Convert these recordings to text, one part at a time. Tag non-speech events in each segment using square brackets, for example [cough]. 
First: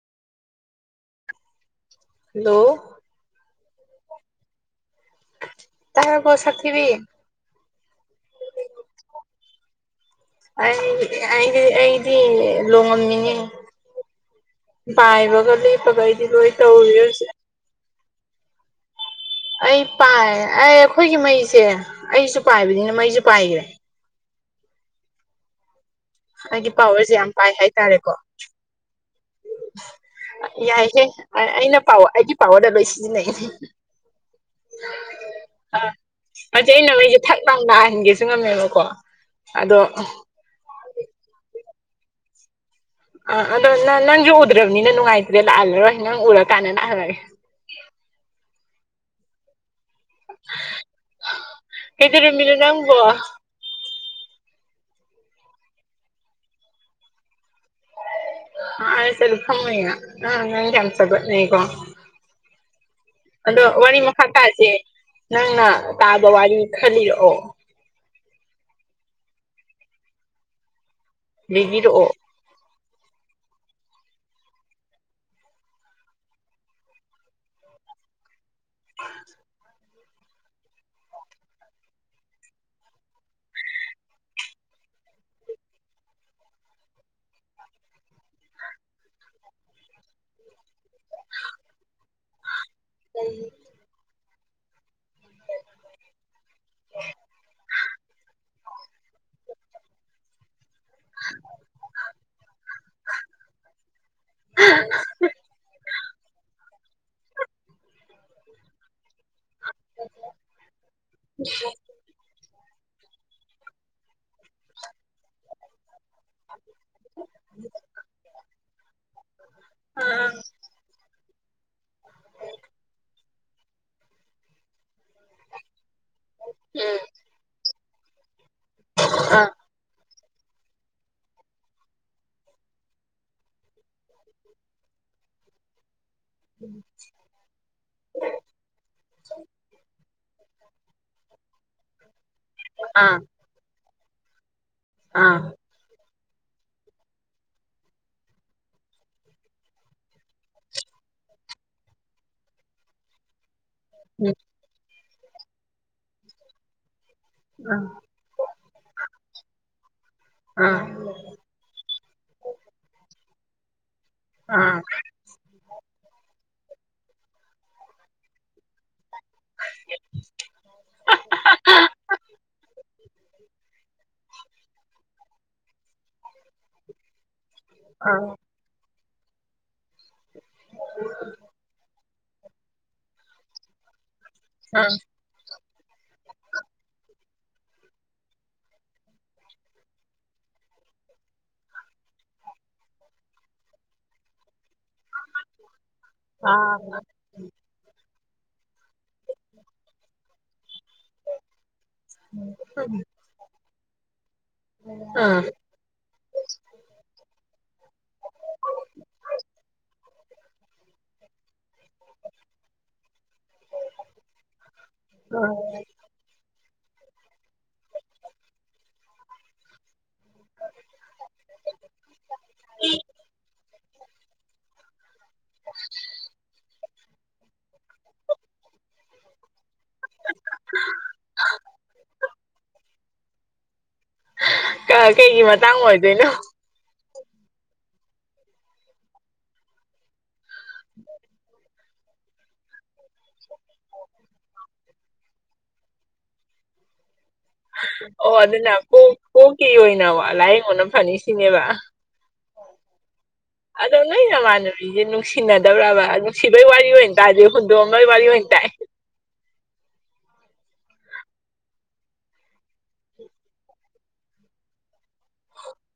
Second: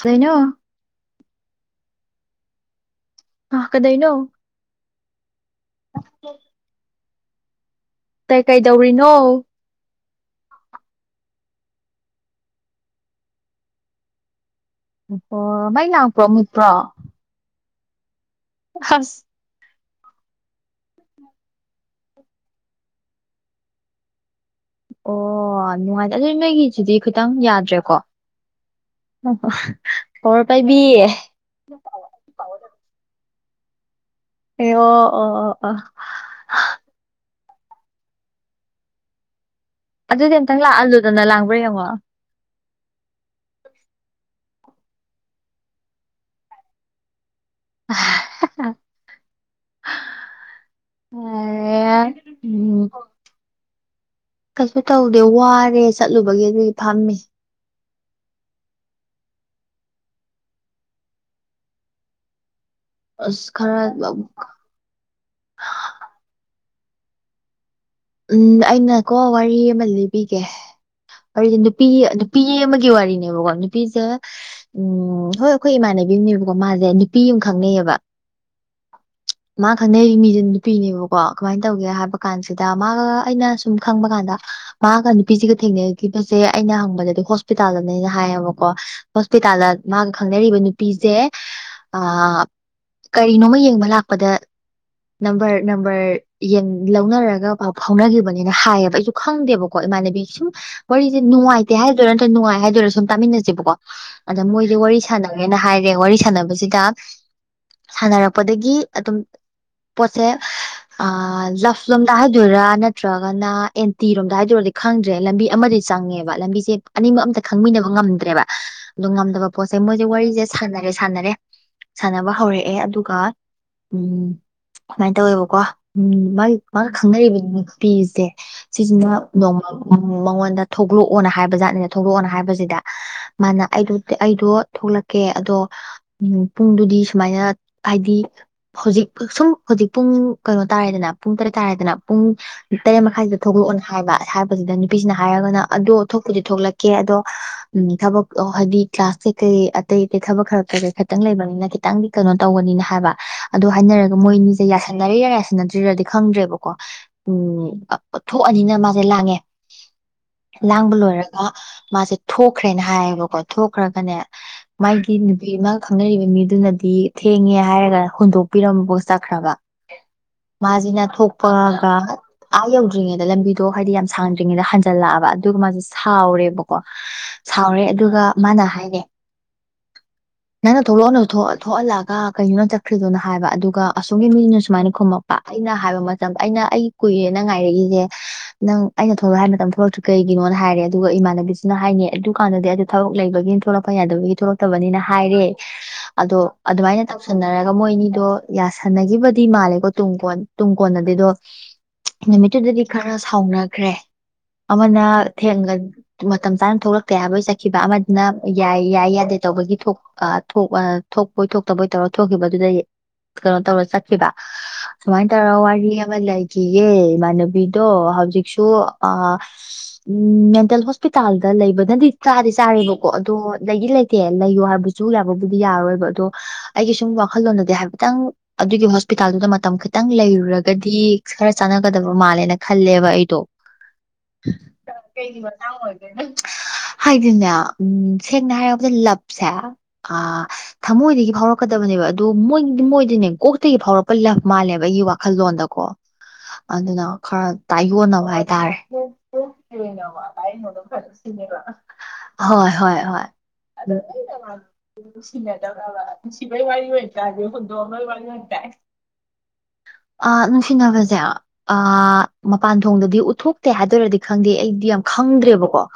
ꯁꯩꯅꯣ hello ꯑ ꯀꯗꯏꯩꯅꯣ ꯇꯅ ꯄꯣꯁꯔ ꯊꯈꯤꯕꯤ ꯀꯩ ꯀꯩꯗꯧꯔꯤꯅꯣ ꯑꯩ ꯑꯩꯗꯤ ꯑꯩꯗꯤ ꯂꯣꯡꯉꯝꯃꯤꯅꯦ ꯄꯥꯏꯕꯒ ꯑꯣ ꯃꯩ ꯂꯦꯞꯄꯒ ꯂꯥꯛꯄ꯭ꯔꯣ ꯑꯩꯗꯤ ꯂꯣꯏ ꯃꯨꯠꯄ꯭ꯔꯣ ꯇꯧꯔ ꯍꯧꯁꯦ ꯍ ꯑꯩ ꯄꯥꯏ ꯑꯩ ꯑꯩꯈꯣꯏꯒꯤ ꯃꯩꯁꯦ ꯑꯩꯁꯨ ꯄꯥꯏꯕꯅꯤꯅ ꯃꯩꯁꯨ ꯄꯥꯏꯈ꯭ꯔꯦ ꯑꯣ ꯅꯨꯡꯉꯥꯏꯇꯦ ꯑꯗꯨꯏ ꯑꯩꯒꯤ ꯅꯒꯤꯁꯤꯗꯤ ꯄꯋꯥꯔꯁꯦ ꯌꯥꯝ ꯈꯤꯇꯪ ꯄꯥꯏ ꯌꯥꯗ꯭ꯔꯦꯀꯣ ꯍꯥꯏꯇꯥꯔꯦꯀꯣ ꯑ ꯄꯥꯏꯕꯤ ꯌꯥꯏꯍꯦ ꯑꯩꯅ ꯄꯥꯎ ꯑꯩꯒꯤ ꯄꯥꯎꯋꯗ ꯂꯣꯏ ꯁꯤꯖꯤꯟꯅꯩꯅꯦ ꯑꯦ ꯑꯣ ꯑꯣ ꯑꯣ ꯑ ꯑꯁꯤ ꯑꯩꯅ ꯃꯩꯁꯦ ꯊꯛ ꯂꯥꯡ ꯅꯥꯍꯟꯒꯦꯁꯨ ꯉꯝꯃꯦꯕꯀꯣ ꯑꯗꯣ ꯑꯗꯨꯗꯤ ꯑꯝꯇꯪ ꯂꯥꯛꯍꯜꯂꯨꯗꯅ ꯂꯥꯡ꯭ꯔꯥ ꯌꯦꯡꯉꯣ ꯑꯥ ꯑꯗꯣ ꯅ ꯅꯪꯁꯨ ꯎꯗ꯭ꯔꯕꯅꯤꯅ ꯅꯨꯡꯉꯥꯏꯇ꯭ꯔꯦ ꯂꯥꯛꯍꯜꯂꯔꯣꯏ ꯅꯪ ꯎꯔꯀꯥꯟꯗ ꯂꯥꯛꯍꯜꯂꯒꯦ ꯀꯩꯗꯧꯔꯝꯃꯤꯅꯣ ꯕꯤꯝ ꯑ ꯎꯝ ꯅꯪꯕꯣ ꯀꯩꯁꯨ ꯇꯧꯗꯦ ꯋꯥꯔꯦ ꯆꯠꯂꯨꯕꯒꯤ ꯑꯗꯨꯗꯤ ꯐꯝꯃꯦ ꯑ ꯁꯂꯝ ꯑꯣꯏꯉ ꯑꯥꯡ ꯀꯁꯄꯀꯣ ꯑꯁ ꯑꯗꯣ ꯋꯥꯔꯤ ꯈꯔ ꯃꯈꯥ ꯇꯥꯁꯦ ꯅꯪꯅ ꯇꯥꯕ ꯋꯥꯔꯤ ꯈꯜꯂꯤꯔꯛꯑꯣ ꯎꯝ ꯑꯩꯅꯀꯣ ꯋꯥꯔꯤ ꯑꯃ ꯂꯤꯕꯤꯒꯦꯗꯤ ꯅꯨꯄꯤ ꯂꯤꯕꯤꯔꯛꯑꯣ ꯅꯨꯄꯤ ꯑꯃꯒꯤ ꯋꯥꯔꯤꯅꯦꯕꯀꯣ ꯅꯨꯄꯤꯁꯦ ꯎꯝ ꯍꯣꯏ ꯑꯩꯈꯣꯏ ꯏꯃꯥꯟꯅꯕꯤ ꯑꯃꯅꯦꯕꯀꯣ ꯃꯥꯁꯦ ꯅꯨꯄꯤ ꯑꯃ ꯈꯪꯅꯩꯌꯦꯕ ꯃꯥ ꯈꯪꯅꯔꯤ ꯃꯤꯁ ꯅꯨꯄꯤꯅꯦꯕꯀꯣ ꯀꯃꯥꯏꯅ ꯇꯧꯒꯦ ꯍꯥꯏꯕ ꯀꯥꯟꯁꯤꯗ ꯑꯗ ꯃꯥꯒ ꯑꯩꯅ ꯁꯨꯝ ꯈꯪꯕ ꯀꯥꯟꯗ ꯃꯥꯒ ꯅꯨꯄꯤꯁꯤꯒ ꯊꯦꯡꯅꯈꯤꯕꯁꯦ ꯑꯩꯅ ꯍꯪꯕꯗꯗꯤ ꯍꯣꯁꯄꯤꯇꯥꯜꯗꯅꯦꯅ ꯍꯥꯏꯌꯦꯕꯀꯣ ꯍꯣꯁꯄꯤꯇꯥꯜꯗ ꯃꯥꯒ ꯈꯪꯅꯔꯤꯕ ꯅꯨꯄꯤ ꯄꯤꯖꯦ ꯀꯔꯤꯅꯣꯃ ꯌꯦꯡꯕ ꯂꯥꯛꯄꯗ ꯅꯝꯕꯔ ꯅꯝꯕꯔ ꯌꯦꯟ ꯂꯧꯅꯔꯒ ꯄꯥꯎ ꯐꯥꯎꯅꯈꯤꯕꯅꯦꯅ ꯍꯥꯏꯌꯦꯕ ꯑꯩꯁꯨ ꯈꯪꯗꯦꯕꯀꯣ ꯏꯃꯥꯟꯅꯕꯤ ꯁꯨꯝ ꯋꯥꯔꯤꯁꯦ ꯅꯨꯡꯉꯥꯏꯇꯦ ꯍꯥꯏꯗꯣꯏꯔꯥ ꯅꯠꯇ꯭ꯔꯒ ꯅꯨꯡꯉꯥꯏ ꯍꯥꯏꯗꯣꯏꯔꯥ ꯁꯨꯝ ꯇꯥꯃꯤꯟꯅꯁꯦꯕꯀꯣ ꯑꯗ ꯃꯣꯏꯁꯦ ꯋꯥꯔꯤ ꯁꯥꯟꯅꯔꯦꯅ ꯍꯥꯏꯔꯦ ꯋꯥꯔꯤ ꯁꯥꯟꯅꯕꯁꯤꯗ ꯁꯥꯟꯅꯔꯛꯄꯗꯒꯤ ꯑꯗꯨꯝ ꯄꯣꯠꯁꯦ ꯂꯞ ꯂꯣꯝꯗ ꯍꯥꯏꯗꯣꯏꯔꯥ ꯅꯠꯇ꯭ꯔꯒꯅ ꯑꯦꯟꯇꯤꯔꯣꯝꯗ ꯍꯥꯏꯗꯣꯏꯔꯗꯤ ꯈꯪꯗ꯭ꯔꯦ ꯂꯝꯕꯤ ꯑꯃꯗꯤ ꯆꯪꯉꯦꯕ ꯂꯝꯕꯤꯁꯦ ꯑꯅꯤꯃꯛ ꯑꯝꯇ ꯈꯪꯃꯤꯟꯅꯕ ꯉꯝꯗ꯭ꯔꯦꯕ ꯑꯗꯨ ꯉꯝꯗꯕ ꯄꯣꯠ ꯆꯩꯩ ꯃꯣꯏꯁꯦ ꯎꯝ ꯋꯥꯔꯤꯁꯦ ꯁꯥꯟꯅꯔꯦ ꯁꯥꯟꯅꯔꯦ ꯁꯥꯟꯅꯕ ꯍꯧꯔꯛꯑꯦ ꯑꯗꯨꯒ ꯎꯝ ꯁꯃꯥꯏꯅ ꯇꯧꯋꯦꯕꯀꯣ ꯎꯝ ꯃꯥꯒꯤ ꯃꯥꯅ ꯈꯪꯅꯔꯤꯕ ꯅꯨꯄꯤꯁꯦ ꯁꯤꯁꯤꯅ ꯑꯥ ꯅꯣꯡꯃ ꯎꯝ ꯃꯉꯣꯟꯗ ꯊꯣꯛꯂꯛꯑꯣꯅ ꯍꯥꯏꯕꯖꯥꯠꯅꯤꯅ ꯊꯣꯛꯂꯛꯑꯣꯅ ꯍꯥꯏꯕꯁꯤꯗ ꯃꯥꯅ ꯑꯩ ꯑꯩꯗꯣ ꯊꯣꯛꯂꯛꯀꯦ ꯑꯗꯣ ꯎꯝ ꯄꯨꯡꯗꯨꯗꯤ ꯁꯨꯃꯥꯏꯅ ꯍꯥꯏꯗꯤ ꯍꯧꯖꯤꯛ ꯁꯨꯝ ꯍꯧꯖꯤꯛ ꯄꯨꯡ ꯀꯩꯅꯣ ꯇꯥꯔꯦꯗꯅ ꯄꯨꯡ ꯇꯔꯦꯠ ꯍꯥꯏꯇꯥꯔꯦꯗꯅ ꯄꯨꯡ ꯇꯔꯦꯠ ꯑꯥ ꯃꯈꯥꯏꯁꯤꯗ ꯊꯣꯛꯂꯛꯑꯣꯅ ꯍꯥꯏꯕ ꯍꯥꯏꯁꯤꯗ ꯅꯨꯄꯤꯁꯤꯅ ꯑꯥ ꯍꯥꯏꯔꯒꯅ ꯑꯗꯣ ꯊꯣꯛꯄꯗꯤ ꯊꯣꯛꯂꯛꯀꯦ ꯑꯗꯣ ꯎꯝ ꯊꯕꯛ ꯍꯥꯏꯗꯤ ꯀ꯭ꯂꯥꯁ ꯀꯩ ꯀꯩ ꯑꯇꯩ ꯑꯇꯩ ꯊꯕꯛ ꯈꯔ ꯈꯤꯇꯪ ꯂꯩꯕꯅꯤꯅ ꯈꯤꯇꯪꯗꯤ ꯀꯩꯅꯣ ꯇꯧꯒꯅꯤꯅ ꯍꯥꯏꯕ ꯑꯗꯨꯗ ꯍꯥꯏꯅꯔꯒ ꯎꯝ ꯃꯣꯏꯅꯤꯁꯦ ꯌꯥꯁꯟꯅꯔꯤꯔꯥ ꯌꯥꯁꯟꯅꯗ꯭ꯔꯤꯔꯗꯤ ꯈꯪꯗ꯭ꯔꯦꯕꯀꯣ ꯎꯝ ꯑꯥ ꯊꯣꯛꯑꯅꯤꯅ ꯃꯥꯁꯦ ꯂꯥꯡꯉꯦ ꯑꯥ ꯂꯥꯡꯕ ꯂꯣꯏꯔꯒ ꯃꯥꯁꯦ ꯊꯣꯛꯈ꯭ꯔꯦꯅ ꯍꯥꯏꯌꯦꯕꯀꯣ ꯊꯣꯛꯈ꯭ꯔꯒꯅꯦ ꯑꯥ ꯃꯥꯏ ꯅꯨꯄꯤꯃꯒ ꯈꯪꯅꯔꯤꯕ ꯃꯤꯗꯨꯅꯗꯤ ꯊꯦꯡꯉꯦ ꯍꯥꯏꯔꯒ ꯍꯨꯟꯗꯣꯛꯄꯤꯔꯝꯕ ꯄꯨ ꯆꯠꯈ꯭ꯔꯕ ꯃꯥꯖꯤꯅ ꯊꯣꯛꯄꯒ ꯑꯥ ꯌꯧꯗ꯭ꯔꯤꯉꯩꯗ ꯂꯝꯕꯤꯗꯣ ꯍꯥꯏꯗꯤ ꯌꯥꯝ ꯁꯥꯡꯗ꯭ꯔꯤꯉꯩꯗ ꯍꯟꯖꯜꯂꯛꯑꯕ ꯑꯗꯨꯒ ꯃꯥꯁꯤ ꯁꯥꯎꯔꯦꯕꯀꯣ [inaudible] ꯁꯥꯎꯔꯦ ꯑꯗꯨꯒ ꯑꯥ ꯃꯥꯅ ꯍꯥꯏꯔꯦ ꯅꯪꯅ ꯊꯣꯛꯂꯛꯑꯅ ꯊꯣꯛꯍꯜꯂꯛꯑꯒ ꯀꯩꯅꯣ ꯆꯠꯈ꯭ꯔꯤꯗꯣꯅ ꯍꯥꯏꯕ ꯑꯗꯨꯒ ꯑꯁꯣꯝꯒꯤ ꯃꯤꯅ ꯁꯨꯃꯥꯏꯅ ꯈꯨꯝꯃꯛꯄ ꯑꯩꯅ ꯍꯥꯏꯕ ꯃꯇꯝ ꯑꯩꯅ ꯑꯩ ꯀꯨꯏꯔꯦꯅ ꯉꯥꯏꯔꯛꯏꯁꯦ ꯅꯪ ꯑꯩꯅ ꯊꯣꯛꯂꯛꯑꯣ ꯍꯥꯏ ꯃꯇꯝ ꯊꯣꯛꯂꯛꯁꯨ ꯀꯩꯒꯤꯅꯣꯅ ꯍꯥꯏꯔꯦ ꯑꯗꯨꯒ ꯏꯃꯥꯟꯅꯕꯤꯁꯤꯅ ꯍꯥꯏꯅꯤ ꯑꯗꯨ ꯀꯥꯟꯗꯗꯤ ꯑꯗꯨ ꯊꯕꯛ ꯂꯩꯕꯒꯤꯅ ꯊꯣꯛꯂꯛꯄ ꯌꯥꯗꯕꯒꯤ ꯊꯣꯛꯂꯛꯇꯕꯅꯤꯅ ꯍꯥꯏꯔꯦ ꯑꯗꯣ ꯑꯥ ꯑꯗꯨꯃꯥꯏꯅ ꯇꯧꯁꯟꯅꯔꯒ ꯃꯣꯏ ꯑꯅꯤꯗꯣ ꯌꯥꯁꯟꯅꯈꯤꯕꯗꯤ ꯃꯥꯜꯂꯦꯀꯣ ꯇꯨꯡ ꯀꯣꯟ ꯇꯨꯡ ꯀꯣꯟꯅꯗꯤꯗꯣ ꯅꯨꯃꯤꯠꯇꯨꯗꯗꯤ ꯈꯔ ꯁꯥꯎꯅꯈ꯭ꯔꯦ ꯑꯃꯅ ꯑꯥ ꯊꯦꯡꯒꯟ ꯃꯇꯝ ꯆꯥꯅ ꯊꯣꯛꯂꯛꯇꯦ ꯍꯥꯏꯕ ꯆꯠꯈꯤꯕ ꯑꯃꯅ ꯌꯥꯏ ꯌꯥꯏ ꯌꯥꯗꯦ ꯇꯧꯕꯒꯤ ꯊꯣꯛ ꯊꯣꯛ ꯊꯣꯛꯄꯣꯏ ꯊꯣꯛꯇꯕꯣꯏ ꯇꯧꯔ ꯊꯣꯛꯈꯤꯕꯗꯨꯗꯒꯤ ꯀꯩꯅꯣ ꯇꯧꯔ ꯆꯠꯈꯤꯕ ꯇꯔ ꯋꯥꯔꯤ ꯑꯃ ꯂꯩꯈꯤꯌꯦꯦ ꯏꯃꯥꯟꯅꯕꯤꯗꯣ ꯍꯧꯖꯤꯛꯁꯨ ꯑ ꯎꯝ ꯃꯦꯟꯇꯦꯜ ꯍꯣꯁꯄꯤꯇꯥꯜꯗ ꯂꯩꯕꯅꯗꯤ ꯆꯥꯗꯤ ꯆꯥꯔꯦꯕꯀꯣ ꯑꯗꯣ ꯂꯩꯗꯤ ꯂꯩꯇꯦ ꯂꯩꯌꯣ ꯍꯥꯏꯕꯁꯨ ꯁꯨ ꯌꯥꯕꯕꯨꯗꯤ ꯌꯥꯔꯔꯣꯏꯕ ꯑꯗꯣ ꯑꯩꯒꯤ ꯁꯨꯝ ꯋꯥꯈꯜꯂꯣꯟꯗꯗꯤ ꯍꯥꯏꯐꯦꯠꯇꯪ ꯑꯗꯨꯒꯤ ꯍꯣꯁꯄꯤꯇꯥꯜꯗꯨꯗ ꯃꯇꯝ ꯈꯤꯇꯪ ꯂꯩꯔꯨꯔꯒꯗꯤ ꯈꯔ ꯆꯥꯟꯅꯒꯗꯕ ꯃꯥꯜꯂꯦꯅ ꯈꯜꯂꯦꯕ ꯑꯩꯗꯣ ꯀꯩꯒꯤ ꯃꯇꯥꯡ ꯑꯣꯏꯗꯣꯏꯅꯣ ꯍꯥꯏꯗꯤꯅꯦ ꯎꯝ ꯁꯦꯡꯅ ꯍꯥꯏꯔꯕꯗ ꯂꯞꯁꯦ ꯑꯥ ꯊꯃꯣꯏꯗꯒꯤ ꯐꯥꯎꯔꯛꯀꯗꯕꯅꯦꯕ ꯑꯗꯨ ꯃꯣꯏꯗꯤ ꯃꯣꯏꯗꯅꯦ ꯀꯣꯛꯇꯒꯤ ꯐꯥꯎꯔꯛꯄ ꯂꯞ ꯃꯥꯜꯂꯦꯕ ꯑꯩꯒꯤ ꯋꯥꯈꯜꯂꯣꯟꯗꯀꯣ ꯑꯗꯨꯅ ꯈꯔ ꯇꯥꯏꯌꯣꯟꯅꯕ ꯑꯣ ꯑꯗꯨꯅ ꯍꯥꯏꯇꯥꯔꯦ ꯀꯣꯛ ꯀꯣꯛꯀꯤ ꯑꯣꯏꯅ ꯂꯥꯏꯌꯦꯡꯕꯅ ꯐꯅꯤ ꯁꯤꯅꯦꯕ [unintelligible] ꯍꯣꯏ ꯍꯣꯏ ꯍꯣꯏ ꯑꯗꯣ ꯑꯩꯅ ꯃꯥꯁꯦ ꯅꯨꯡꯁꯤꯅꯗꯕꯔꯕ ꯅꯨꯡꯁꯤꯕꯩ ꯋꯥꯔꯤ ꯑꯣꯏꯅ ꯇꯥꯒꯦ ꯍꯨꯟꯗꯣꯛꯑꯝꯕꯩ ꯋꯥꯔꯤ ꯑꯣꯏꯅ ꯇꯥꯏ ꯑ ꯅꯨꯡꯁꯤꯅꯕꯁꯦ ꯑ ꯃꯄꯥꯟ ꯊꯣꯡꯗꯗꯤ ꯎꯠꯊꯣꯛꯇꯦ ꯍꯥꯏꯗꯣꯢꯔꯥꯗꯤ ꯈꯪꯗꯦ ꯑꯩꯗꯤ ꯌꯥꯝ ꯈꯪꯗ꯭ꯔꯦꯕꯀꯣ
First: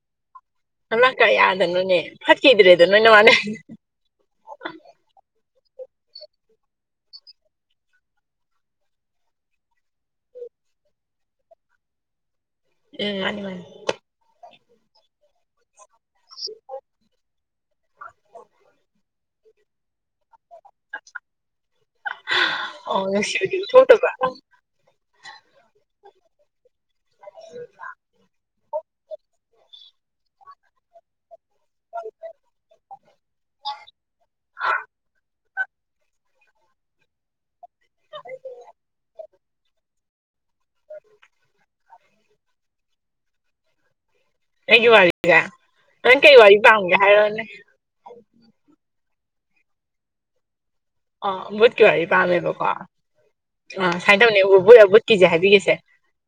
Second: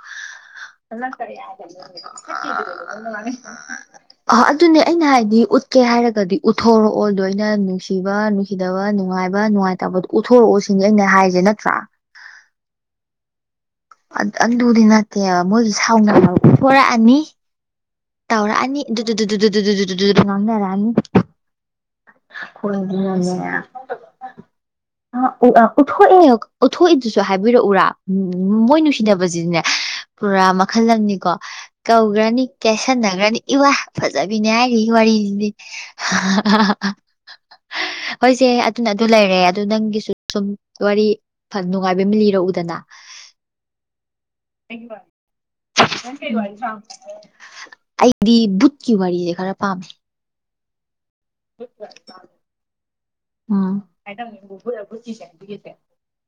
ꯅꯪ ꯅꯅꯥ ꯀꯔꯤ ꯍꯥꯏ ꯀꯌꯥꯗꯅꯣꯅꯦ ꯐꯠꯈꯤꯗ꯭ꯔꯦꯗ ꯅꯣꯏꯅ ꯃꯥꯅꯦ [unintelligible] ꯑ ꯑꯗꯨꯅꯦ ꯑꯩꯅ ꯍꯥꯏꯗꯤ ꯎꯠꯀꯦ ꯍꯥꯏꯔꯒꯗꯤ ꯎꯠꯊꯣꯔꯛꯑꯣ ꯂꯣꯏꯅ ꯅꯨꯡꯁꯤꯕ ꯅꯨꯡꯁꯤꯕ ꯅꯨꯡꯁꯤꯗꯕ ꯅꯨꯡꯉꯥꯏꯕ ꯅꯨꯡꯉꯥꯏꯇꯕꯗꯣ ꯎꯠꯊꯣꯔꯛꯑꯣ ꯁꯤꯅꯤ ꯑꯩꯅ ꯍꯥꯏꯁꯦ ꯅꯠꯇ꯭ꯔꯥ ꯎꯝ ꯃꯥꯅꯤ ꯃꯥꯅꯤ ꯑ ꯑ ꯑꯗꯨꯗꯤꯅꯇꯦ ꯃꯣꯏꯒꯤꯁꯦ ꯁꯥꯎꯅ ꯐꯣꯔꯛꯑꯅꯤ ꯇꯥꯎꯔꯛꯑꯅꯤ ꯑꯗꯨ ꯗꯨ ꯗꯨ ꯗꯨꯠ ꯗꯨ ꯗꯨ ꯉꯥꯡꯅꯔꯅꯤ ꯑꯣ ꯈꯣꯏꯗꯤꯅꯅꯦ ꯅꯨꯡꯁꯤꯕꯗꯤ ꯊꯣꯛꯇꯕ ꯑ ꯎꯠꯊꯣꯛꯏꯑꯦ ꯎꯠꯊꯣꯛꯏꯗꯨꯁꯨ ꯍꯥꯏꯕꯤꯔꯛꯎꯔꯥ ꯎ ꯃꯣꯏ ꯅꯨꯡꯁꯤꯅꯕꯁꯤꯗꯤꯅꯦ ꯄꯨꯔꯥ ꯃꯈꯜ ꯑꯃꯅꯤꯀꯣ ꯀꯧꯈ꯭ꯔꯅꯤ ꯀꯦꯁꯟꯅꯈ꯭ꯔꯅꯤ ꯏ ꯋꯥ ꯐꯖꯕꯤꯅꯤ ꯍꯥꯏꯔꯤ ꯋꯥꯔꯤꯁꯤꯗꯤ ꯑꯍꯥ ꯍꯥ ꯍꯣꯏꯁꯦ ꯑꯗꯨꯅ ꯑꯗꯨ ꯂꯩꯔꯦ ꯑꯗꯨ ꯅꯪꯒꯤꯁꯨ ꯁꯨꯝ ꯋꯥ ꯔꯤ ꯐ ꯅꯨꯡꯉꯥꯏꯕ ꯑꯃ ꯂꯤꯔꯛꯎꯗꯅ ꯑꯩꯒꯤ ꯋꯥꯔꯤꯁꯦ ꯅꯪ ꯀꯩ ꯋꯥꯔꯤ ꯄꯥꯝꯒꯦ ꯍꯥꯏꯔꯛꯎꯅꯦ ꯑꯩ ꯗꯤ ꯕꯨꯠꯀꯤꯨ ꯋꯥ ꯋꯥꯔꯤꯔꯤ ꯁꯦ ꯈꯔ ꯄꯥꯝꯃꯦ꯫ ꯑ ꯕꯨꯠꯀꯤꯦ ꯋꯥꯔꯤ ꯄꯥꯝꯃꯦꯕꯣꯀꯣ꯫ ꯎꯝ ꯑ ꯁꯨꯃꯥꯏꯅ ꯇꯧꯅꯤ ꯕꯨꯠ ꯕꯨꯠꯀꯤꯁꯦ ꯍꯥꯏꯕꯤꯈꯤꯁꯦ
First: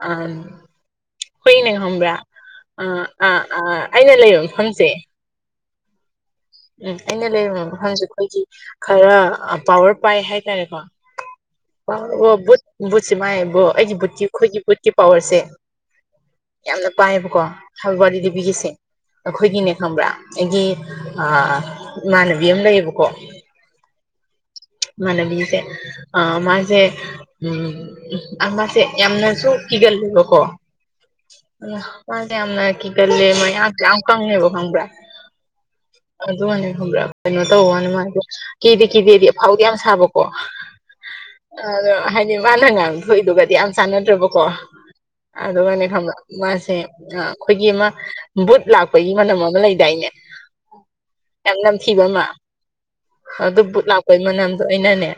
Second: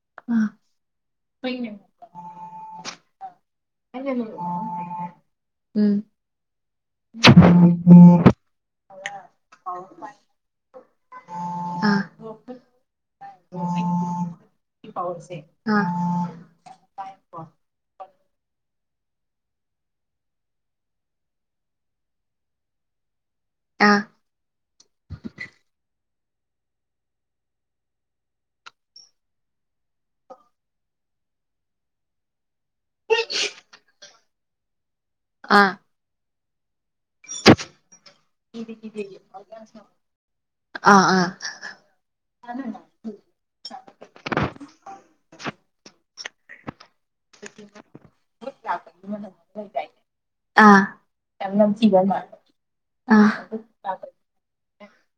ꯑꯝ꯫ ꯍꯨꯏꯅꯦ ꯈꯪꯕ꯭ꯔꯥ ꯑ ꯑ ꯑꯩꯅ ꯂꯩꯕ ꯃꯐꯝꯁꯦ꯫ ꯎꯝ꯫ ꯎꯝ ꯑꯩꯅ ꯂꯩꯔꯝꯕ ꯃꯐꯝꯁꯦ ꯑꯩꯈꯣꯏꯒꯤ ꯈꯔ ꯄꯋꯔ ꯄꯥꯏ ꯍꯥꯏꯇꯥꯔꯦꯀꯣ꯫ ꯄ ꯑꯥ ꯑꯣ ꯕꯨꯠ ꯕꯨꯠꯁꯦ ꯃꯥꯥꯏꯕꯣ ꯑꯩꯒꯤ ꯕꯨꯠꯀꯤ ꯑꯩꯈꯣꯏꯒꯤ ꯕꯨꯠꯀꯤ ꯄꯋꯔꯁꯦ꯫ ꯑ꯫ ꯌꯥꯝꯅ ꯄꯥꯏꯌꯦꯕꯀꯣ ꯍꯥꯏꯋꯥꯂꯤ ꯗꯦꯕꯤꯒꯤꯁꯦ ꯑꯩꯈꯣꯏꯒꯤꯅꯦ ꯈꯪꯕ꯭ꯔꯥ ꯑꯩꯒꯤ꯫ ꯑ ꯏꯃꯥꯅꯕꯤ ꯑꯃ ꯂꯩꯌꯦꯕꯀꯣ꯫ ꯑ꯫ ꯏꯃꯥꯅꯕꯤꯁꯦ ꯑ ꯃꯥꯁꯦ꯫ ꯎꯝ ꯑꯥ ꯃꯥꯁꯦ ꯌꯥꯝꯅꯁꯨ ꯀꯤꯒꯜꯂꯦꯕꯀꯣ꯫ ꯏꯌꯥ ꯃꯥꯁꯦ ꯌꯥꯝꯅ ꯀꯤꯒꯜꯂꯦ ꯃꯌꯥꯡꯁꯨ ꯌꯥꯝ ꯀꯪꯂꯦ ꯈꯪꯕꯔꯥ꯫ ꯑꯥ꯫ ꯑꯗꯨꯅꯦ ꯈꯪꯕ꯭ꯔꯥ ꯀꯩꯅꯣ ꯇꯧꯋꯥꯅꯦ ꯃꯥꯁꯦ꯫ ꯀꯤꯗꯦ ꯀꯤꯗꯦ꯫ ꯍꯧꯗꯤ ꯌꯥꯝ ꯁꯥꯕꯀꯣ ꯑꯗꯣ ꯍꯥꯏꯗꯤ ꯃꯥꯅꯅꯦ꯫ ꯄꯊꯣꯏꯗꯨꯒꯗꯤ ꯌꯥꯝ ꯆꯥꯟꯅꯗ꯭ꯔꯦꯕꯀꯣ ꯑꯗꯨꯒꯅꯦ ꯈꯪꯕ꯭ꯔ ꯃꯥꯁꯦ꯫ ꯑ ꯑꯩꯈꯣꯏꯒꯤ ꯑꯃ ꯕꯨꯠ ꯂꯥꯛꯄꯒꯤ ꯃꯅꯝ ꯑꯃ ꯂꯩꯗꯥꯏꯅꯦ꯫ ꯑꯥ ꯌꯥꯝ ꯅꯝꯊꯤꯕ ꯑꯃ ꯑꯥ ꯑꯗꯨ ꯕꯨꯠ ꯂꯥꯛꯄꯩ ꯃꯅꯝꯗꯣ ꯑꯩꯅꯅꯦ꯫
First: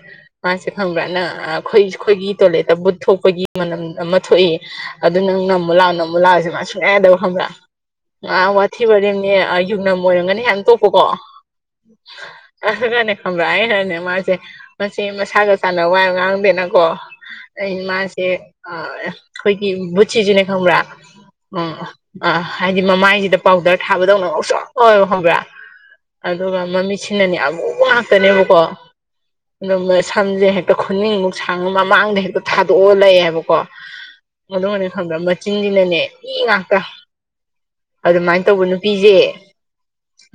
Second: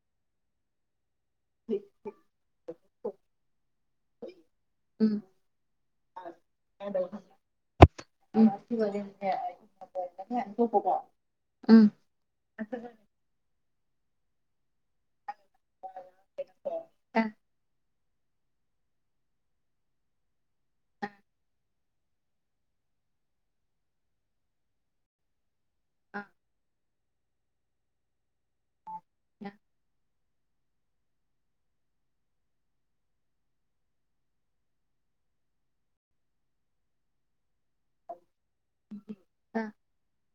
ꯃꯥꯁꯦ ꯈꯪꯕ꯭ꯔꯅ ꯑ ꯑꯩꯈꯣꯏ ꯑꯩꯈꯣꯏꯒꯤ ꯇꯣꯏꯂꯦꯠꯇ ꯕꯨꯠ ꯊꯣꯛꯄꯒꯤ ꯃꯅꯝ ꯑꯃ ꯊꯣꯛꯏꯌꯦ꯫ ꯎꯝ ꯑꯗꯨ ꯅꯪ ꯅꯝꯃꯨ ꯂꯥꯛꯑꯣ ꯅꯝꯃꯨ ꯂꯥꯛꯑꯣꯁꯦ ꯃꯥ ꯁꯨꯡꯉꯥꯏ ꯌꯥꯗꯕ ꯈꯪꯕ꯭ꯔꯥ꯫ ꯑ ꯎꯝ ꯎꯝ ꯋꯥꯊꯤ ꯋꯥꯔꯦꯝꯅꯦ ꯌꯨꯡꯅꯝ ꯑꯣꯏꯔꯝꯒꯅꯤ ꯍꯥꯏꯅ ꯇꯣꯛꯄꯀꯣ꯫ ꯑꯗꯨꯒ ꯈꯪꯕꯔ ꯑꯩꯅꯅꯦ ꯃꯥꯁꯦ꯫ ꯃ ꯃꯁꯥꯒ ꯆꯥꯟꯅꯕ ꯋꯥ ꯌꯥꯝꯅ ꯉꯥꯡꯗꯦꯅꯀꯣ ꯑꯩ ꯃꯥꯁꯦ꯫ ꯑ ꯍ ꯑꯩꯈꯣꯏꯒꯤ ꯕꯨꯠꯁꯤꯁꯨꯅꯦ ꯈꯪꯕ꯭ꯔꯥ꯫ ꯎꯝ ꯑꯥ ꯍꯥꯏꯗꯤ ꯃꯃꯥꯏꯁꯤꯗ ꯄꯥꯎꯗꯔ ꯊꯥꯕꯗꯧꯅ ꯉꯧꯁꯣꯛ ꯉꯧꯌꯦ ꯈꯪꯕ꯭ꯔꯥ꯫ ꯑꯗꯨꯒ ꯃꯃꯤꯠꯁꯤꯅꯅꯤ ꯑꯃ ꯉꯥꯛꯇꯅꯦꯕꯀꯣ ꯁꯝꯁꯦ ꯍꯦꯛꯇ ꯈꯨꯅꯤꯡꯃꯨꯛ ꯁꯥꯡꯉ ꯃꯃꯥꯡꯗ ꯍꯦꯛꯇ ꯊꯥꯗꯣꯛꯑ ꯂꯩꯌꯦꯦꯕꯀꯣ ꯑꯗꯨꯗꯤ ꯈꯪꯕ꯭ꯔꯥ ꯃꯆꯤꯟꯁꯤꯅꯅꯦ ꯃꯤ ꯉꯥꯛꯇ ꯑꯗꯨꯃꯥꯏꯅ ꯇꯧꯕ ꯅꯨꯄꯤꯁꯦ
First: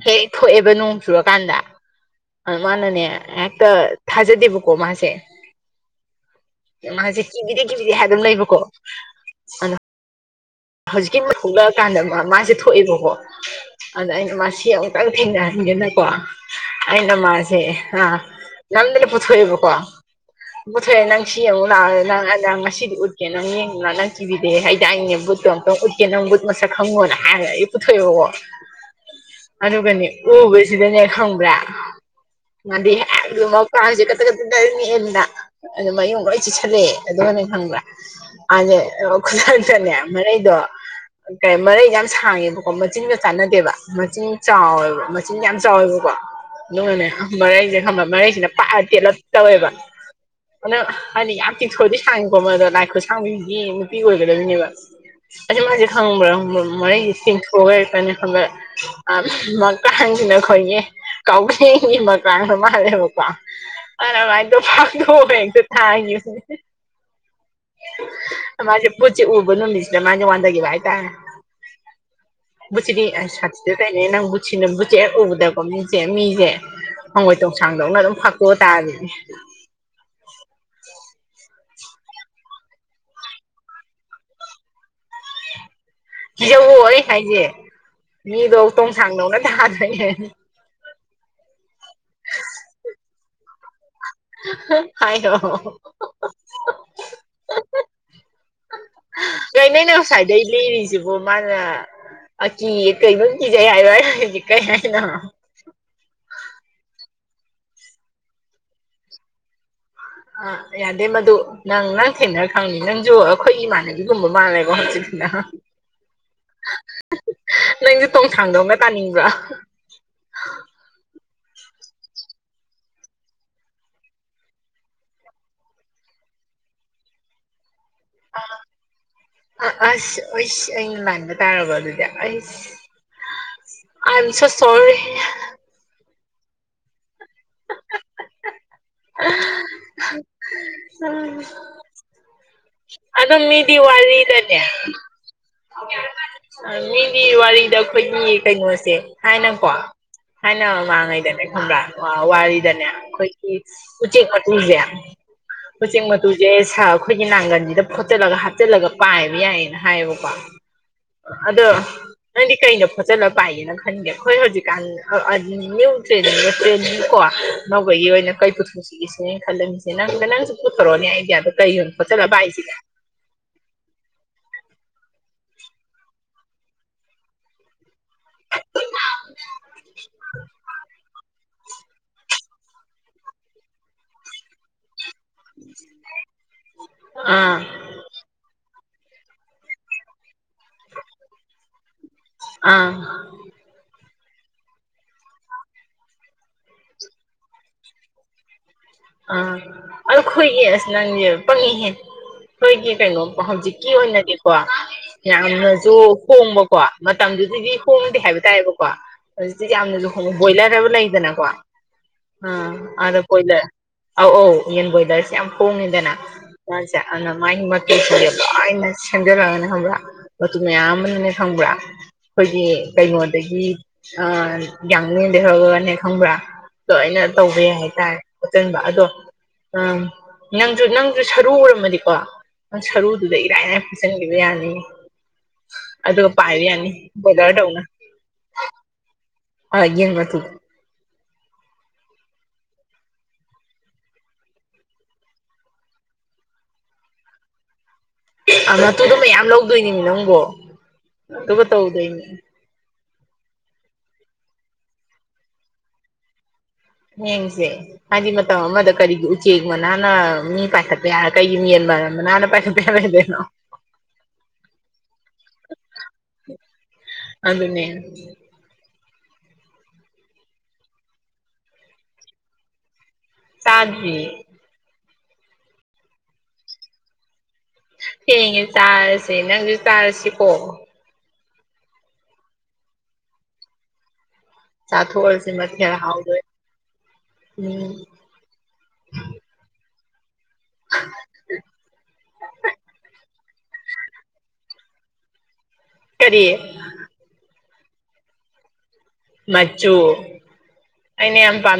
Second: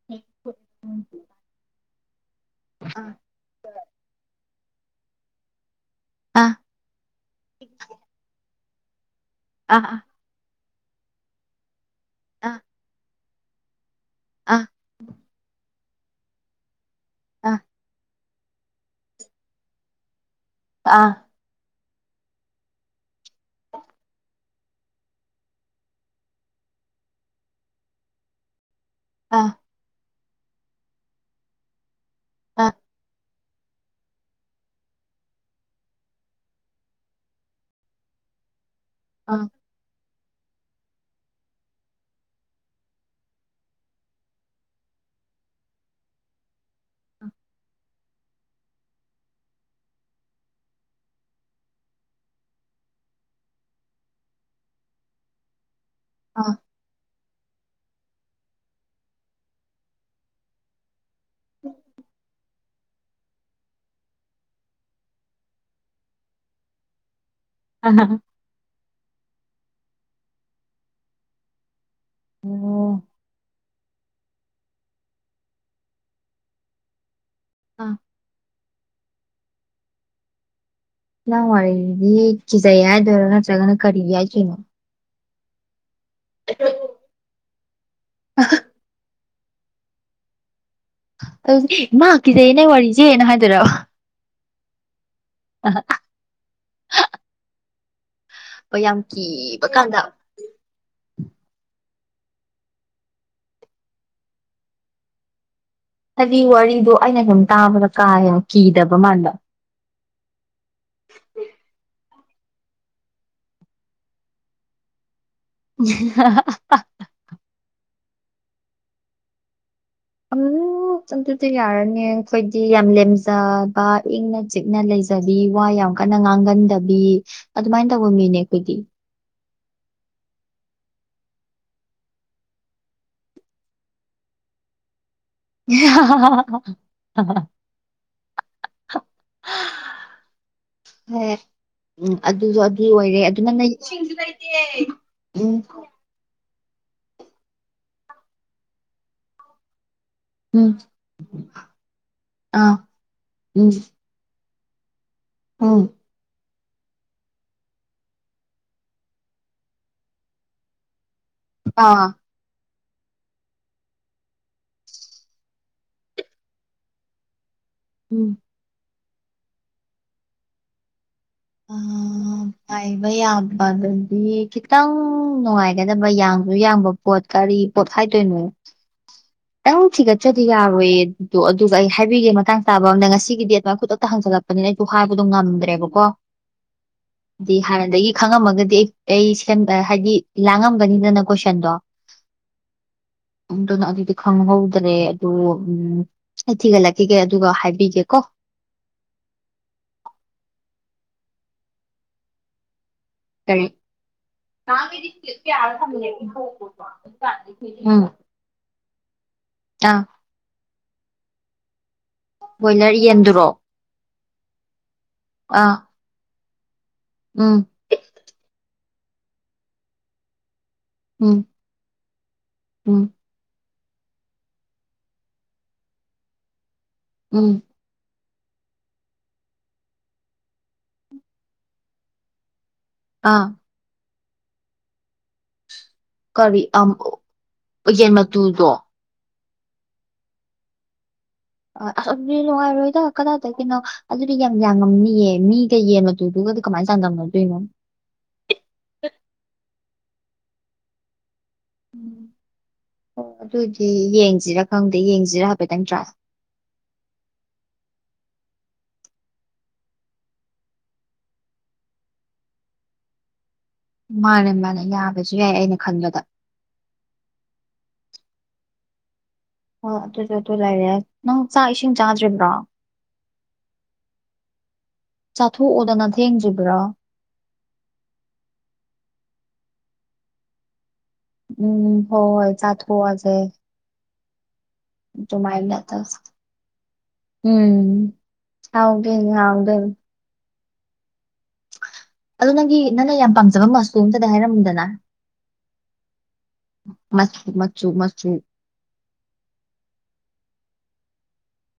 ꯍꯦꯛꯦꯛ ꯊꯣꯛꯑꯦꯕ ꯅꯣꯡ ꯆꯨꯔꯀꯥꯟꯗ ꯑꯗꯨ ꯃꯥꯅꯅꯦ ꯑꯦꯇ ꯊꯥꯖꯦ ꯗꯕ ꯀꯣ ꯃꯥꯁꯦ ꯑꯥ ꯃꯥꯁꯦ ꯀꯤꯕꯤꯗꯤ ꯀꯤꯕꯤꯗꯤ ꯍꯥꯏ ꯑꯗꯨꯝ ꯂꯩꯕ ꯀꯣ ꯑꯥ ꯑꯥ ꯍꯧꯖꯤꯛꯀꯤ ꯃꯂꯛꯑꯀꯥꯟꯗ ꯃꯥꯁꯦ ꯑꯥ ꯊꯣꯛꯑꯦꯕꯀꯣ ꯑꯗ ꯑꯩꯅ ꯃꯥ ꯑꯥ ꯁꯤ ꯑꯃꯨꯛꯇꯪ ꯊꯦꯡꯅꯍꯟꯗꯦꯅꯀꯣ ꯑꯩꯅ ꯑꯥ ꯃꯥꯁꯦ ꯑ ꯅꯪꯗ ꯄꯨꯊꯣꯛꯑꯌꯦꯕꯀꯣ ꯄꯨꯊꯣꯏꯦ ꯑꯥ ꯅꯪ ꯉꯁꯤ ꯑꯃꯨꯛ ꯂꯥꯛꯑꯒ ꯅꯪ ꯅꯪ ꯉꯁꯤꯗꯤ ꯎꯠꯀꯦ ꯅꯪ ꯌꯦꯡꯗꯅ ꯅꯪ ꯀꯤꯕꯤꯗꯦ ꯍꯩꯗꯤ ꯑꯪꯉꯦꯕꯨꯠ ꯎꯠꯇꯣ ꯑꯃꯨꯛꯇꯪ ꯎꯠꯀꯦ ꯅꯪ ꯕꯨꯠ ꯃꯁꯛ ꯈꯪꯉꯣꯅ ꯍꯥꯏꯔꯒ ꯑꯩ ꯄꯨꯊꯣꯛꯑꯦꯀꯣ ꯑꯥ ꯑꯗꯨꯒꯅꯤ ꯎꯕ ꯁꯤꯗꯅꯦ ꯈꯪꯕ꯭ꯔꯥ ꯑꯥ ꯃꯥꯗꯤ ꯑꯗꯨ ꯃꯄꯥꯟꯁꯦ ꯀꯛꯇ ꯀ ꯃꯦꯟꯗ ꯑꯗꯨ ꯃꯌꯡ ꯂꯣꯏ ꯆꯤꯤꯁꯜꯂꯛꯑꯦ ꯑꯗꯨꯅ ꯈꯪꯕ꯭ꯔꯥ ꯑꯗꯦ ꯈꯨꯂꯥꯏ ꯆꯅꯦ ꯃꯅꯩꯗꯣ ꯀꯩ ꯃꯔꯩ ꯌꯥꯝ ꯁꯥꯡꯉꯦꯕꯀꯣ ꯃꯆꯤꯟꯒ ꯆꯥꯟꯅꯗꯦꯕ ꯃꯆꯤꯟ ꯆꯥꯎꯋꯦꯕ ꯃꯆꯤꯟ ꯌꯥꯝ ꯆꯥꯎꯋꯦꯕꯀꯣ ꯅꯣꯏꯅꯦ ꯃꯔꯩꯁꯦ ꯈꯪꯕ ꯃꯔꯩꯁꯤꯅ ꯄꯥꯛꯑ ꯇꯦꯠꯂꯞ ꯇꯧꯋꯦꯕ ꯑꯅ ꯍꯥꯏꯗꯤ ꯌꯥꯝ ꯇꯤꯡꯊꯣꯏꯗꯤ ꯁꯥꯡꯉꯤꯀꯣ ꯃ ꯑꯗꯣ ꯂꯥꯏ ꯈꯨꯣꯏꯁꯥꯡꯕꯤꯁꯤꯒꯤ ꯅꯨꯄꯤ ꯑꯣꯏꯒꯗꯣꯏꯅꯦꯕ ꯑꯁꯦ ꯃꯥꯖꯤ ꯈꯥꯡꯕꯕ ꯑꯥ ꯃꯣꯔꯦꯒꯤꯁꯤꯡ ꯁ ꯑꯣꯏꯔꯛꯄꯅꯤ ꯈꯕ ꯃꯔꯛꯇꯁꯤꯅ ꯑꯩ ꯈꯈꯣꯏꯒꯤ ꯀꯧꯅꯤ ꯃ ꯀꯥꯡ ꯃꯥꯔꯦꯕ [unintelligible] ꯑ ꯃꯥꯁꯦ ꯄꯨꯠ ꯆꯩ ꯎꯕꯨꯨꯅ ꯃꯤꯁ꯭ꯔ ꯃꯥꯅꯦꯦ ꯋꯥꯗꯒꯤ ꯥꯏ ꯇꯥꯏ ꯎꯝ ꯕꯨꯆꯔꯤ ꯁꯥꯇꯤꯗ ꯀꯥꯏꯅꯦ ꯅꯪ ꯕꯨꯆꯦ ꯎꯕꯗꯀꯣ ꯃꯤꯁꯦ ꯃꯤꯁꯦ ꯍꯪꯒꯣꯏ ꯑꯥ ꯇꯣꯡꯁꯥꯡꯗꯧꯅ ꯑꯗꯨꯝ ꯐꯄꯑ ꯇꯥꯔꯅꯦ ꯅꯪ ꯋꯥꯔꯤꯗꯤ ꯀꯤꯖꯩ ꯍꯥꯏꯗꯣꯏꯔꯣ ꯅꯠꯇ꯭ꯔꯒꯅ ꯀꯔꯤ ꯍꯥꯏꯗꯣꯏꯅꯣ ꯀꯤꯖꯧꯑꯣ ꯑꯩ ꯍꯥꯏꯁꯦ ꯃꯤꯗꯣ ꯇꯣꯡꯁꯥꯡꯗꯧꯅ ꯊꯥꯗꯣꯏꯅꯦ ꯑꯗꯨꯃꯀꯤꯗ ꯅ ꯋꯥꯔꯤꯁꯦꯅ ꯍꯥꯏꯗꯣꯏꯔ ꯍꯥꯏ ꯍꯣ ꯍꯣ ꯍ ꯌꯥꯝ ꯀꯤꯕ ꯀꯥꯟꯗ ꯂꯩ ꯂꯩꯔꯤꯁꯤꯦꯕꯣ ꯃꯥꯅꯦ ꯑꯀꯤꯌꯦ ꯀꯩꯕꯝ ꯀꯤꯖꯩ ꯍꯥꯏꯕꯔꯗꯤ ꯀꯩ ꯍꯥꯏꯅꯣ ꯍꯥꯏꯕꯤ ꯋꯥꯔꯤꯗꯣ ꯑꯩꯅ ꯁꯨꯝ ꯇꯥꯕꯗ ꯀꯥ ꯍꯦꯟꯅ ꯀꯤꯗꯕ ꯃꯜꯥꯟꯕ ꯑ ꯌꯥꯗꯦ ꯃꯗꯨ ꯅꯪ ꯅꯪ ꯊꯦꯡꯅꯔ ꯈꯪꯅꯤ ꯅꯪꯁꯨ ꯑꯩꯈꯣꯏ ꯏꯃꯥꯟꯅꯕꯤꯒꯨꯝꯕ ꯃꯥꯜꯂꯦꯀꯣ ꯍꯧꯖꯤꯛ ꯅꯪ [unintelligible] ꯅꯪꯁꯦ ꯇꯣꯡꯊꯥꯡꯗꯧꯅ ꯇꯥꯅꯤꯡꯕ꯭ꯔꯥ ꯑꯗꯨꯗ ꯌꯥꯔꯅꯤ ꯑꯩꯈꯣꯏꯗꯤ ꯌꯥꯝ ꯂꯦꯝꯖꯕ ꯏꯪꯅ ꯆꯤꯛꯅ ꯂꯩꯖꯩ ꯐꯖꯕꯤ ꯋꯥ ꯌꯥꯝ ꯀꯟꯅ ꯉꯥꯡꯒꯟꯗꯕꯤ ꯑꯗꯨꯃꯥꯏꯅ ꯇꯧꯕ ꯃꯤꯅꯦ ꯑꯩꯈꯣꯏꯗꯤ ꯑ ꯑꯁ ꯑꯣꯁ ꯏꯥꯟꯕ ꯇꯥꯒꯗꯗ ꯑꯁ ꯑꯟꯁꯨ ꯁꯣꯔꯤ [unintelligible] ꯍ ꯎ ꯑꯗꯨꯁꯨ ꯑꯗꯨ ꯑꯣꯏꯔꯦ ꯑꯗꯣ ꯑꯗꯨ ꯅꯪ ꯃꯤꯗꯤ ꯎꯝ ꯃꯤꯒꯤ ꯋꯥꯔꯤꯗ ꯑꯩꯈꯣꯏꯒꯤ ꯀꯩꯅꯣꯁꯦ ꯍꯥꯏꯅꯀꯣ ꯍꯥꯏꯅ ꯎꯝ ꯃꯃꯥꯡꯉꯩꯗꯅꯦ ꯈꯪꯕ꯭ꯔꯥ ꯑꯥ ꯋꯥꯔꯤꯗꯅꯦ ꯑꯩꯈꯣꯏꯒꯤ ꯎꯝ ꯎꯆꯦꯛ ꯃꯁꯦ ꯎ ꯎꯝ ꯎꯆꯦꯛ ꯃ ꯇꯨꯁꯦ ꯁꯥ ꯑꯩꯈꯣꯏꯒꯤ ꯅꯥꯒꯟꯁꯤꯗ ꯐꯣꯠꯆꯜꯂꯒ ꯍꯥꯞꯆꯤꯜꯂꯒ ꯄꯥꯏꯕ ꯌꯥꯏꯌꯦꯅ ꯍꯥꯏꯌꯦꯕꯀꯣ ꯑꯗꯣ ꯑꯥ ꯅꯪꯗꯤ ꯀꯩꯅꯣ ꯐꯣꯠꯆꯜꯂ ꯄꯥꯏꯒꯦꯅ ꯈꯟꯒꯦ ꯑꯩꯈꯣꯏ ꯍꯧꯖꯤꯛꯀꯥꯟ ꯅꯨ ꯇ꯭ꯔꯦ ꯇ꯭ꯔꯦ ꯗꯤ ꯀꯣ ꯅꯧꯕꯒꯤ ꯑꯣꯏꯅ ꯎꯝ ꯀꯩ ꯄꯨꯊꯣꯛꯆꯏꯁꯤꯅꯦꯅ ꯈꯜꯂꯝꯃꯤꯁꯦ ꯅꯪ ꯅꯪꯁꯨ ꯄꯨꯊꯣꯔꯛꯑꯣꯅꯦ ꯑꯥꯏꯗꯤꯌꯥꯗꯣ ꯀꯩ ꯌꯣꯟ ꯐꯣꯠꯆꯤꯟꯂꯥ ꯄꯥꯏꯁꯒꯦ ꯃꯌꯥꯝ ꯄꯥꯟꯕ ꯑꯗꯨꯗꯤ ꯈꯤꯇꯪ ꯅꯨꯡꯉꯥꯏꯒꯗꯕ ꯌꯥꯡꯁꯨ ꯌꯥꯡꯕ ꯄꯣꯠ ꯀꯥꯔꯤ ꯄꯣꯠ ꯍꯥꯏꯇꯣꯏꯅꯣꯏ ꯈꯤꯇꯪ ꯊꯤꯒꯠꯆ꯭ꯔꯗꯤ ꯌꯥꯔꯣꯏꯦꯗꯣ ꯑꯗꯨꯒ ꯑꯩ ꯍꯥꯏꯕꯤꯒꯦ ꯃꯇꯥꯡ ꯆꯥꯕ ꯑꯝꯗ ꯉꯁꯤꯒꯤ ꯑꯗꯨꯃꯥꯏꯅꯥ ꯈꯨꯗꯛꯇ ꯍꯪꯖꯜꯂꯛꯄ ꯅꯤꯅ ꯑꯩꯁꯨ ꯍꯥꯏꯕꯗꯣ ꯉꯝꯗ꯭ꯔꯦꯕꯀꯣ ꯍꯥꯏꯗꯤ ꯑꯥ ꯍꯥꯟꯅꯗꯒꯤ ꯈꯪꯉꯝꯃꯒꯗꯤ ꯑꯩ ꯑꯩ ꯍꯥꯏꯗꯤ ꯂꯥꯡꯉꯝꯒꯅꯤꯗꯅ ꯀꯣꯏꯁꯟꯗꯣ ꯑꯥ ꯎꯗꯅꯗꯤ [unintelligible] ꯈꯪꯍꯧꯗꯔꯦ ꯑꯗꯨ ꯎꯝ ꯑꯩ ꯊꯤꯒꯠꯂꯛꯈꯤꯒꯦ ꯑꯗꯨꯒ ꯍꯥꯏꯕꯤꯒꯦ ꯀꯣ ꯑꯥ ꯑꯗ ꯈꯣꯏꯒꯤ ꯑꯁ ꯅꯪꯁꯦ ꯄꯪꯏꯍꯦ꫰ꯈꯣꯏꯒꯤ ꯀꯩꯅꯣ ꯀꯔꯤ ꯍꯧꯖꯤꯛꯀꯤ ꯑꯣꯏꯅꯗꯤꯀꯣ ꯌꯥꯝꯅꯁꯨ ꯍꯣꯡꯕꯀꯣ ꯃꯇꯝꯗꯨꯗꯗꯤ ꯎꯝ ꯍꯣꯡꯗꯦ ꯍꯥꯏꯕ ꯇꯥꯔꯦꯕꯣ ꯀꯣ ꯍꯧꯖꯤꯛꯇꯤ ꯑꯥ ꯌꯥꯝꯅꯁꯨ ꯍꯣꯡꯉꯦ ꯕꯣꯏꯂꯔ ꯑꯃ ꯂꯩꯗꯅꯀꯣ ꯑ ꯕꯣꯏꯂꯔ ꯑꯔ ꯌꯦꯟꯗꯨꯔꯣ ꯄꯣꯏꯂ ꯑꯧ ꯑꯧ ꯌꯦꯟ ꯕꯣꯏꯂꯔꯁꯦ ꯌꯥꯝ ꯑꯥ ꯍꯣꯡꯉꯦꯗꯅ ꯃꯥꯁꯦ ꯑꯗꯨꯅ ꯎꯝ ꯃꯥꯒꯤ ꯁꯟꯗ ꯂꯦ ꯇꯌꯥꯝ [unintelligible] ꯎꯝ ꯈꯪꯕ꯭ꯔꯥ ꯑꯩꯈꯣꯏꯒꯤ ꯎꯝ ꯀꯩꯅꯣ ꯑꯗꯒꯤ ꯑ ꯌꯥꯡꯦꯟꯗꯒꯤꯩ ꯍꯧꯔꯒꯅꯦ ꯈꯪꯕ꯭ꯔꯥ ꯂꯣꯏꯅ ꯎꯝ ꯇꯧꯕ ꯌꯥꯏ ꯍꯥꯏꯇꯥꯔꯦ ꯆꯟꯕ ꯑꯗꯣ ꯎ ꯅꯪꯁꯨ ꯅꯪꯁꯨ ꯁꯔꯨ ꯎꯔꯝꯃꯗꯤꯀꯣ ꯅ ꯁꯔꯨꯗꯨꯗ ꯑꯥ ꯏꯔꯥꯏ ꯂꯥꯏꯅ ꯐꯤꯆꯟꯈꯤꯕ ꯌꯥꯅꯤꯌꯦ ꯑꯗꯨꯒ ꯀꯔꯤ ꯄꯥꯏꯕ ꯌꯥꯅꯤ ꯑꯝ ꯕꯣꯏꯂꯔꯗꯧꯅ ꯌꯦꯟ ꯃꯇꯨ ꯗꯣ ꯑ ꯌꯦꯡ ꯃꯇꯨ ꯑ ꯑꯁꯗꯤ ꯅꯨꯡꯉꯥꯏꯔꯣꯏꯗ ꯀꯗꯥꯏꯗꯗꯒꯤꯅꯣ ꯑꯗꯨꯗꯤ ꯌꯥꯝ ꯌꯥꯡꯉꯝꯅꯤꯌꯦ ꯃꯤꯒ ꯌꯦꯟ ꯑꯗꯨꯒꯗꯤ ꯀꯃꯥꯏꯅ ꯆꯥꯟꯗꯝꯅꯗꯣꯏꯅꯣ ꯃꯇꯨꯗ ꯃꯌꯥꯝ ꯂꯧꯗꯣꯏꯅꯤꯅꯦ ꯅꯪꯕꯣ ꯑꯗꯨꯨ ꯎꯝ ꯇꯧꯗꯣꯏꯅꯤ ꯑꯣ ꯑꯗꯨꯑꯣꯏꯗꯤ ꯌꯦꯡꯁꯤꯔꯥ ꯈꯪꯗꯦ ꯌꯦꯡꯁꯤꯔꯥ ꯍꯥꯏꯐꯦꯠꯇꯪ ꯇꯦꯌꯦ ꯌꯦꯟꯁꯦ ꯍꯥꯏꯗꯤ ꯃꯇꯝ ꯑꯃꯗ ꯀꯔꯤꯒꯤ ꯎꯆꯦꯛ ꯃꯅꯥꯅ ꯃꯤ ꯄꯥꯏꯈꯠꯄ ꯌꯥꯔ ꯀꯔꯤꯒꯤ ꯃꯤꯟ ꯃ ꯃꯅꯥꯅ ꯄꯥꯏꯈ ꯗꯅꯣ ꯃꯥꯅꯦ ꯃꯥꯅꯦ ꯌꯥꯕꯁꯨ ꯌꯥꯏ ꯑꯩꯅ ꯈꯟꯕꯗ ꯑꯗꯨꯅꯦ ꯑꯣ ꯑꯗꯨꯁꯨ ꯑꯗꯨ ꯂꯩꯔꯦ ꯅꯪ ꯆꯥꯛ ꯏꯁꯤꯡ ꯆꯥꯗ꯭ꯔꯤꯕ꯭ꯔꯣ ꯆꯥꯗ꯭ꯔꯤ ꯆꯥꯊꯣꯛꯑꯣꯗꯅ ꯊꯦꯡꯗ꯭ꯔꯤꯕ꯭ꯔꯥ ꯊꯦꯡꯉꯦ ꯆꯥꯔꯁꯦ ꯅꯪꯁꯨ ꯆꯥꯔꯁꯤꯀꯣ ꯎꯝ ꯍꯣ ꯍꯣꯏ ꯆꯥ ꯊꯣꯛꯑꯖꯦ ꯆꯥꯊꯣꯛꯑꯁꯤ ꯑꯗꯨꯃꯥꯏ ꯃꯊꯦꯜ ꯍꯥꯎꯗꯣꯏ ꯎꯝ ꯍꯥꯎꯒꯦ [unintelligible] ꯑꯗꯣ ꯅꯪꯒꯤ ꯅꯪꯅ ꯌꯥꯝ ꯄꯥꯝꯖꯕ ꯃꯆꯨ ꯑꯃꯇꯥꯗꯤ ꯍꯥꯏꯔꯝꯃꯨꯗꯅ ꯀꯔꯤ ꯃꯁ ꯃꯆꯨ ꯃꯆꯨ ꯃꯆꯨ ꯑꯩꯅ ꯌꯥꯝ ꯄꯝ